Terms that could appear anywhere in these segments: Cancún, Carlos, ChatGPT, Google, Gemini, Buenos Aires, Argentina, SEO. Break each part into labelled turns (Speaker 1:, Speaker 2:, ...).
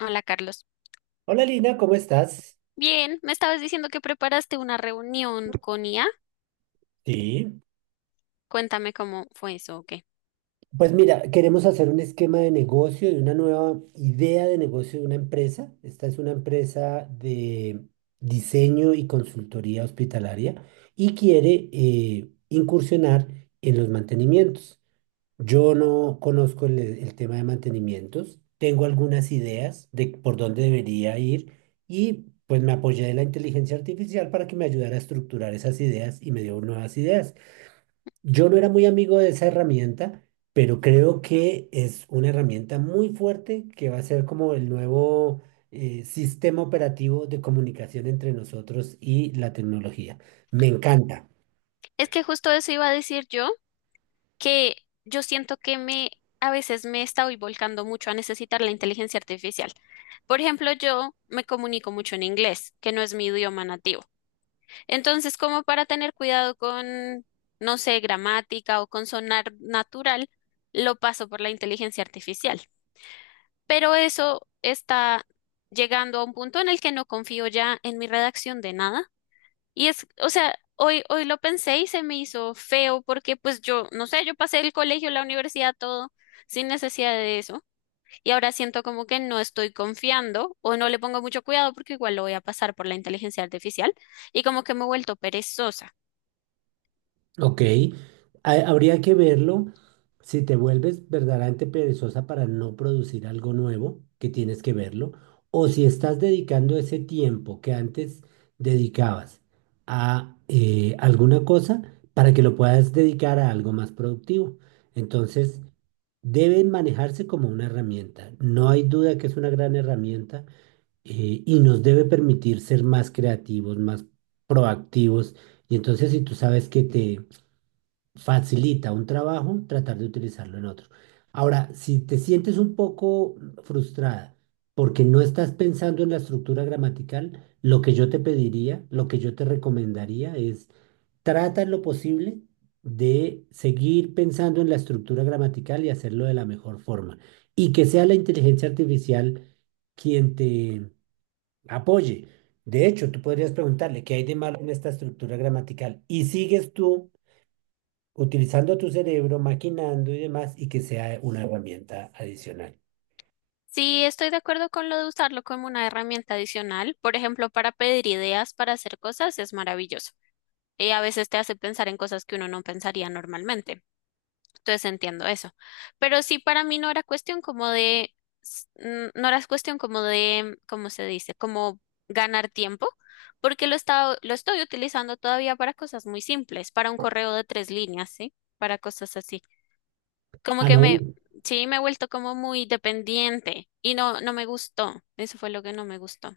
Speaker 1: Hola, Carlos.
Speaker 2: Hola Lina, ¿cómo estás?
Speaker 1: Bien, me estabas diciendo que preparaste una reunión con IA.
Speaker 2: Sí.
Speaker 1: Cuéntame cómo fue eso, ¿o qué?
Speaker 2: Pues mira, queremos hacer un esquema de negocio y una nueva idea de negocio de una empresa. Esta es una empresa de diseño y consultoría hospitalaria y quiere incursionar en los mantenimientos. Yo no conozco el tema de mantenimientos, tengo algunas ideas de por dónde debería ir y pues me apoyé de la inteligencia artificial para que me ayudara a estructurar esas ideas y me dio nuevas ideas. Yo no era muy amigo de esa herramienta, pero creo que es una herramienta muy fuerte que va a ser como el nuevo sistema operativo de comunicación entre nosotros y la tecnología. Me encanta.
Speaker 1: Es que justo eso iba a decir yo, que yo siento que me a veces me estoy volcando mucho a necesitar la inteligencia artificial. Por ejemplo, yo me comunico mucho en inglés, que no es mi idioma nativo. Entonces, como para tener cuidado con, no sé, gramática o con sonar natural, lo paso por la inteligencia artificial. Pero eso está llegando a un punto en el que no confío ya en mi redacción de nada. Y es, o sea, hoy, hoy lo pensé y se me hizo feo porque pues yo, no sé, yo pasé el colegio, la universidad, todo sin necesidad de eso. Y ahora siento como que no estoy confiando o no le pongo mucho cuidado porque igual lo voy a pasar por la inteligencia artificial y como que me he vuelto perezosa.
Speaker 2: Ok, habría que verlo. Si te vuelves verdaderamente perezosa para no producir algo nuevo, que tienes que verlo, o si estás dedicando ese tiempo que antes dedicabas a alguna cosa para que lo puedas dedicar a algo más productivo. Entonces, deben manejarse como una herramienta. No hay duda que es una gran herramienta, y nos debe permitir ser más creativos, más proactivos. Y entonces, si tú sabes que te facilita un trabajo tratar de utilizarlo en otro. Ahora, si te sientes un poco frustrada porque no estás pensando en la estructura gramatical, lo que yo te pediría, lo que yo te recomendaría es trata en lo posible de seguir pensando en la estructura gramatical y hacerlo de la mejor forma. Y que sea la inteligencia artificial quien te apoye. De hecho, tú podrías preguntarle qué hay de malo en esta estructura gramatical y sigues tú utilizando tu cerebro, maquinando y demás, y que sea una herramienta adicional.
Speaker 1: Sí, estoy de acuerdo con lo de usarlo como una herramienta adicional. Por ejemplo, para pedir ideas para hacer cosas es maravilloso. Y a veces te hace pensar en cosas que uno no pensaría normalmente. Entonces entiendo eso. Pero sí, para mí no era cuestión como de, no era cuestión como de, ¿cómo se dice? Como ganar tiempo, porque lo estoy utilizando todavía para cosas muy simples, para un correo de tres líneas, ¿sí? Para cosas así. Como
Speaker 2: Ah,
Speaker 1: que me,
Speaker 2: no,
Speaker 1: sí, me he vuelto como muy dependiente y no me gustó. Eso fue lo que no me gustó.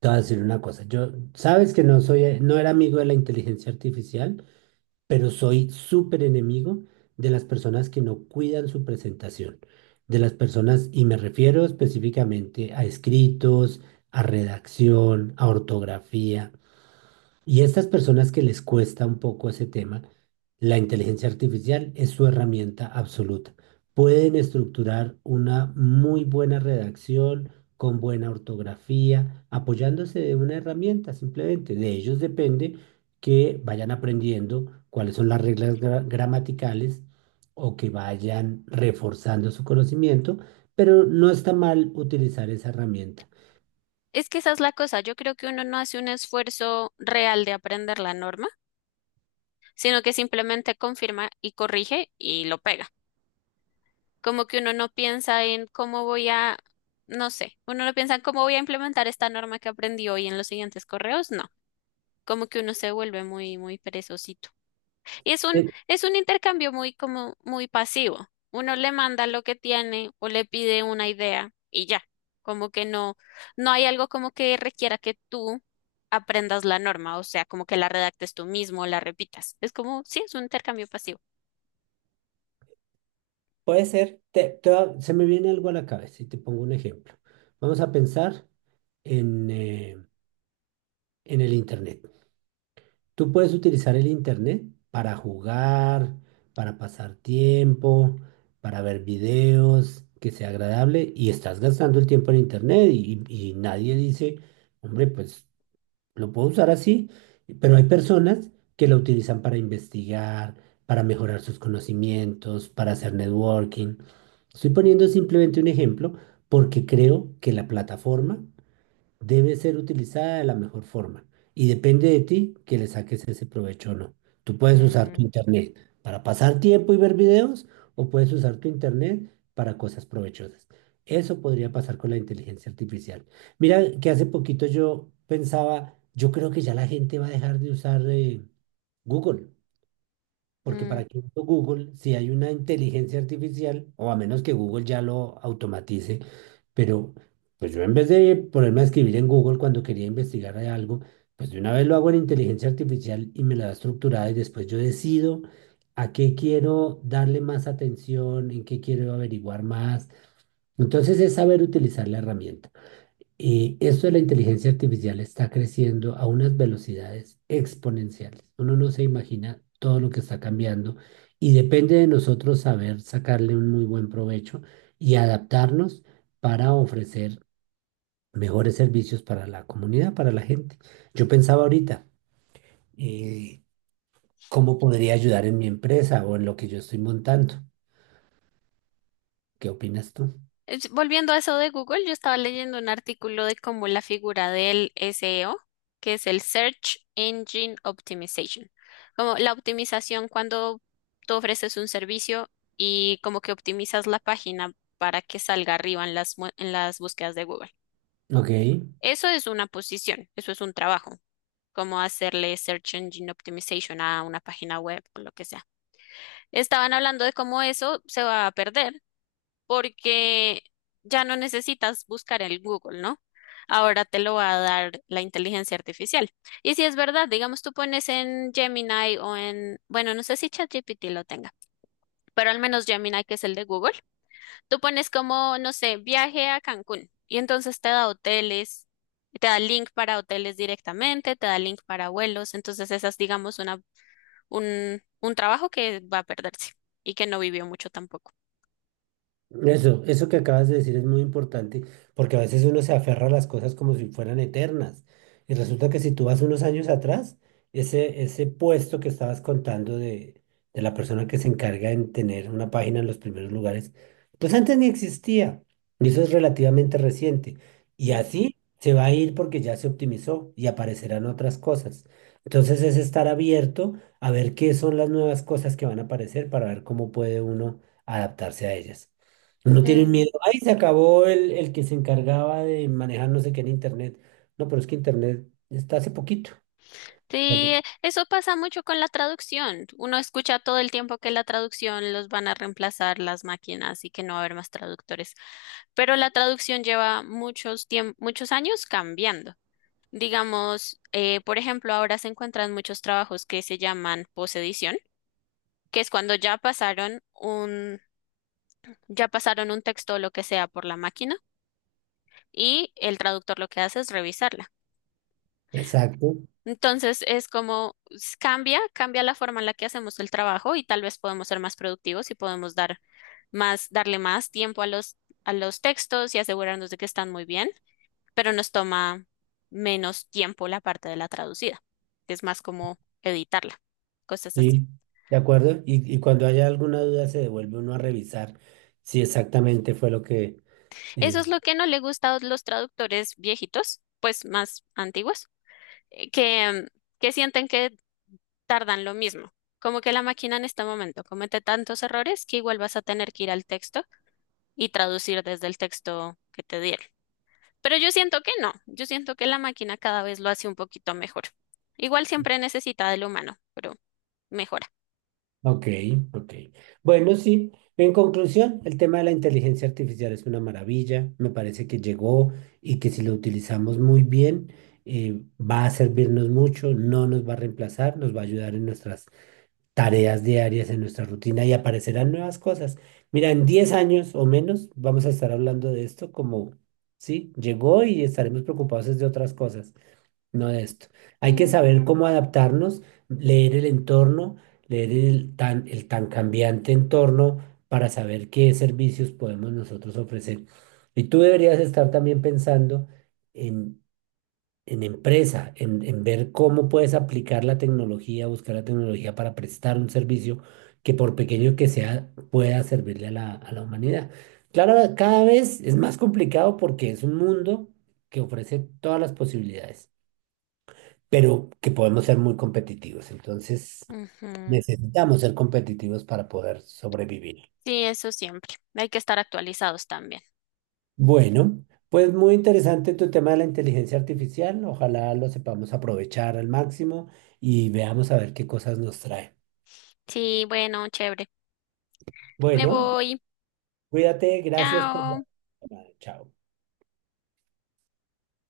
Speaker 2: te voy a decir una cosa. Yo, sabes que no soy, no era amigo de la inteligencia artificial, pero soy súper enemigo de las personas que no cuidan su presentación, de las personas, y me refiero específicamente a escritos, a redacción, a ortografía. Y estas personas que les cuesta un poco ese tema, la inteligencia artificial es su herramienta absoluta. Pueden estructurar una muy buena redacción con buena ortografía, apoyándose de una herramienta simplemente. De ellos depende que vayan aprendiendo cuáles son las reglas gramaticales o que vayan reforzando su conocimiento, pero no está mal utilizar esa herramienta.
Speaker 1: Es que esa es la cosa. Yo creo que uno no hace un esfuerzo real de aprender la norma, sino que simplemente confirma y corrige y lo pega. Como que uno no piensa en cómo voy a, no sé, uno no piensa en cómo voy a implementar esta norma que aprendí hoy en los siguientes correos, no. Como que uno se vuelve muy perezosito. Y es un intercambio muy como muy pasivo. Uno le manda lo que tiene o le pide una idea y ya. Como que no hay algo como que requiera que tú aprendas la norma, o sea, como que la redactes tú mismo, la repitas. Es como, sí, es un intercambio pasivo.
Speaker 2: Puede ser, se me viene algo a la cabeza y te pongo un ejemplo. Vamos a pensar en, eh, en el Internet. Tú puedes utilizar el Internet para jugar, para pasar tiempo, para ver videos, que sea agradable y estás gastando el tiempo en Internet y, y nadie dice, hombre, pues lo puedo usar así, pero hay personas que lo utilizan para investigar, para mejorar sus conocimientos, para hacer networking. Estoy poniendo simplemente un ejemplo porque creo que la plataforma debe ser utilizada de la mejor forma y depende de ti que le saques ese provecho o no. Tú puedes usar tu
Speaker 1: Mm,
Speaker 2: internet para pasar tiempo y ver videos o puedes usar tu internet para cosas provechosas. Eso podría pasar con la inteligencia artificial. Mira que hace poquito yo pensaba, yo creo que ya la gente va a dejar de usar Google. Porque para
Speaker 1: mm.
Speaker 2: que uso Google, si hay una inteligencia artificial, o a menos que Google ya lo automatice, pero pues yo en vez de ponerme a escribir en Google cuando quería investigar de algo, pues de una vez lo hago en inteligencia artificial y me la da estructurada y después yo decido a qué quiero darle más atención, en qué quiero averiguar más. Entonces es saber utilizar la herramienta. Y esto de la inteligencia artificial está creciendo a unas velocidades exponenciales. Uno no se imagina todo lo que está cambiando y depende de nosotros saber sacarle un muy buen provecho y adaptarnos para ofrecer mejores servicios para la comunidad, para la gente. Yo pensaba ahorita, eh, ¿cómo podría ayudar en mi empresa o en lo que yo estoy montando? ¿Qué opinas tú?
Speaker 1: Es- Volviendo a eso de Google, yo estaba leyendo un artículo de cómo la figura del SEO, que es el Search Engine Optimization, como la optimización cuando tú ofreces un servicio y como que optimizas la página para que salga arriba en las, en las búsquedas de Google.
Speaker 2: Ok.
Speaker 1: Eso es una posición, eso es un trabajo, como hacerle Search Engine Optimization a una página web o lo que sea. Estaban hablando de cómo eso se va a perder porque ya no necesitas buscar en Google, ¿no? Ahora te lo va a dar la inteligencia artificial. Y si es verdad, digamos, tú pones en Gemini o en, bueno, no sé si ChatGPT lo tenga, pero al menos Gemini, que es el de Google, tú pones como, no sé, viaje a Cancún y entonces te da hoteles. Y te da link para hoteles directamente, te da link para vuelos, entonces esa es, digamos, una, un trabajo que va a perderse y que no vivió mucho tampoco.
Speaker 2: Eso que acabas de decir es muy importante porque a veces uno se aferra a las cosas como si fueran eternas. Y resulta que si tú vas unos años atrás, ese puesto que estabas contando de la persona que se encarga en tener una página en los primeros lugares, pues antes ni existía. Y eso es relativamente reciente. Y
Speaker 1: Mm.
Speaker 2: así se va a ir porque ya se optimizó y aparecerán otras cosas. Entonces es estar abierto a ver qué son las nuevas cosas que van a aparecer para ver cómo puede uno adaptarse a ellas. No tienen
Speaker 1: Mm.
Speaker 2: miedo. Ahí se acabó el que se encargaba de manejar no sé qué en Internet. No, pero es que Internet está hace poquito.
Speaker 1: Sí, eso pasa mucho con la traducción. Uno escucha todo el tiempo que la traducción los van a reemplazar las máquinas y que no va a haber más traductores. Pero la traducción lleva muchos muchos años cambiando. Digamos, por ejemplo, ahora se encuentran muchos trabajos que se llaman posedición, que es cuando ya pasaron un texto o lo que sea por la máquina y el traductor lo que hace es revisarlo.
Speaker 2: Exacto,
Speaker 1: Entonces es como cambia, cambia la forma en la que hacemos el trabajo y tal vez podemos ser más productivos y podemos dar más, darle más tiempo a los textos y asegurarnos de que están muy bien, pero nos toma menos tiempo la parte de la traducida, que es más como editarla, cosas así.
Speaker 2: sí, de acuerdo. Y cuando haya alguna duda se devuelve uno a revisar si exactamente fue lo que...
Speaker 1: Eso
Speaker 2: eh,
Speaker 1: es lo que no le gusta a los traductores viejitos, pues más antiguos, eh, que, mm, que sienten que tardan lo mismo. Como que la máquina en este momento comete tantos errores que igual vas a tener que ir al texto y traducir desde el texto que te dieron. Pero yo siento que no, yo siento que la máquina cada vez lo hace un poquito mejor. Igual siempre necesita del humano, pero mejora.
Speaker 2: ok, ok. Bueno, sí, en conclusión, el tema de la inteligencia artificial es una maravilla. Me parece que llegó y que si lo utilizamos muy bien, va a servirnos mucho, no nos va a reemplazar, nos va a ayudar en nuestras tareas diarias en nuestra rutina y aparecerán nuevas cosas. Mira, en 10 años o menos vamos a estar hablando de esto como, sí, llegó y estaremos preocupados es de otras cosas, no de esto. Hay que
Speaker 1: Mm,
Speaker 2: saber cómo adaptarnos, leer el entorno, leer el tan cambiante entorno para saber qué servicios podemos nosotros ofrecer. Y tú deberías estar también pensando en en ver cómo puedes aplicar la tecnología, buscar la tecnología para prestar un servicio que por pequeño que sea pueda servirle a a la humanidad. Claro, cada vez es más complicado porque es un mundo que ofrece todas las posibilidades, pero que podemos ser muy competitivos. Entonces,
Speaker 1: ujú.
Speaker 2: necesitamos ser competitivos para poder sobrevivir.
Speaker 1: Sí, eso siempre. Hay que estar actualizados también.
Speaker 2: Bueno, pues muy interesante tu tema de la inteligencia artificial. Ojalá lo sepamos aprovechar al máximo y veamos a ver qué cosas nos trae.
Speaker 1: Sí, bueno, chévere. Me
Speaker 2: Bueno,
Speaker 1: voy.
Speaker 2: cuídate, gracias por
Speaker 1: Chao.
Speaker 2: la... llamada. Chao.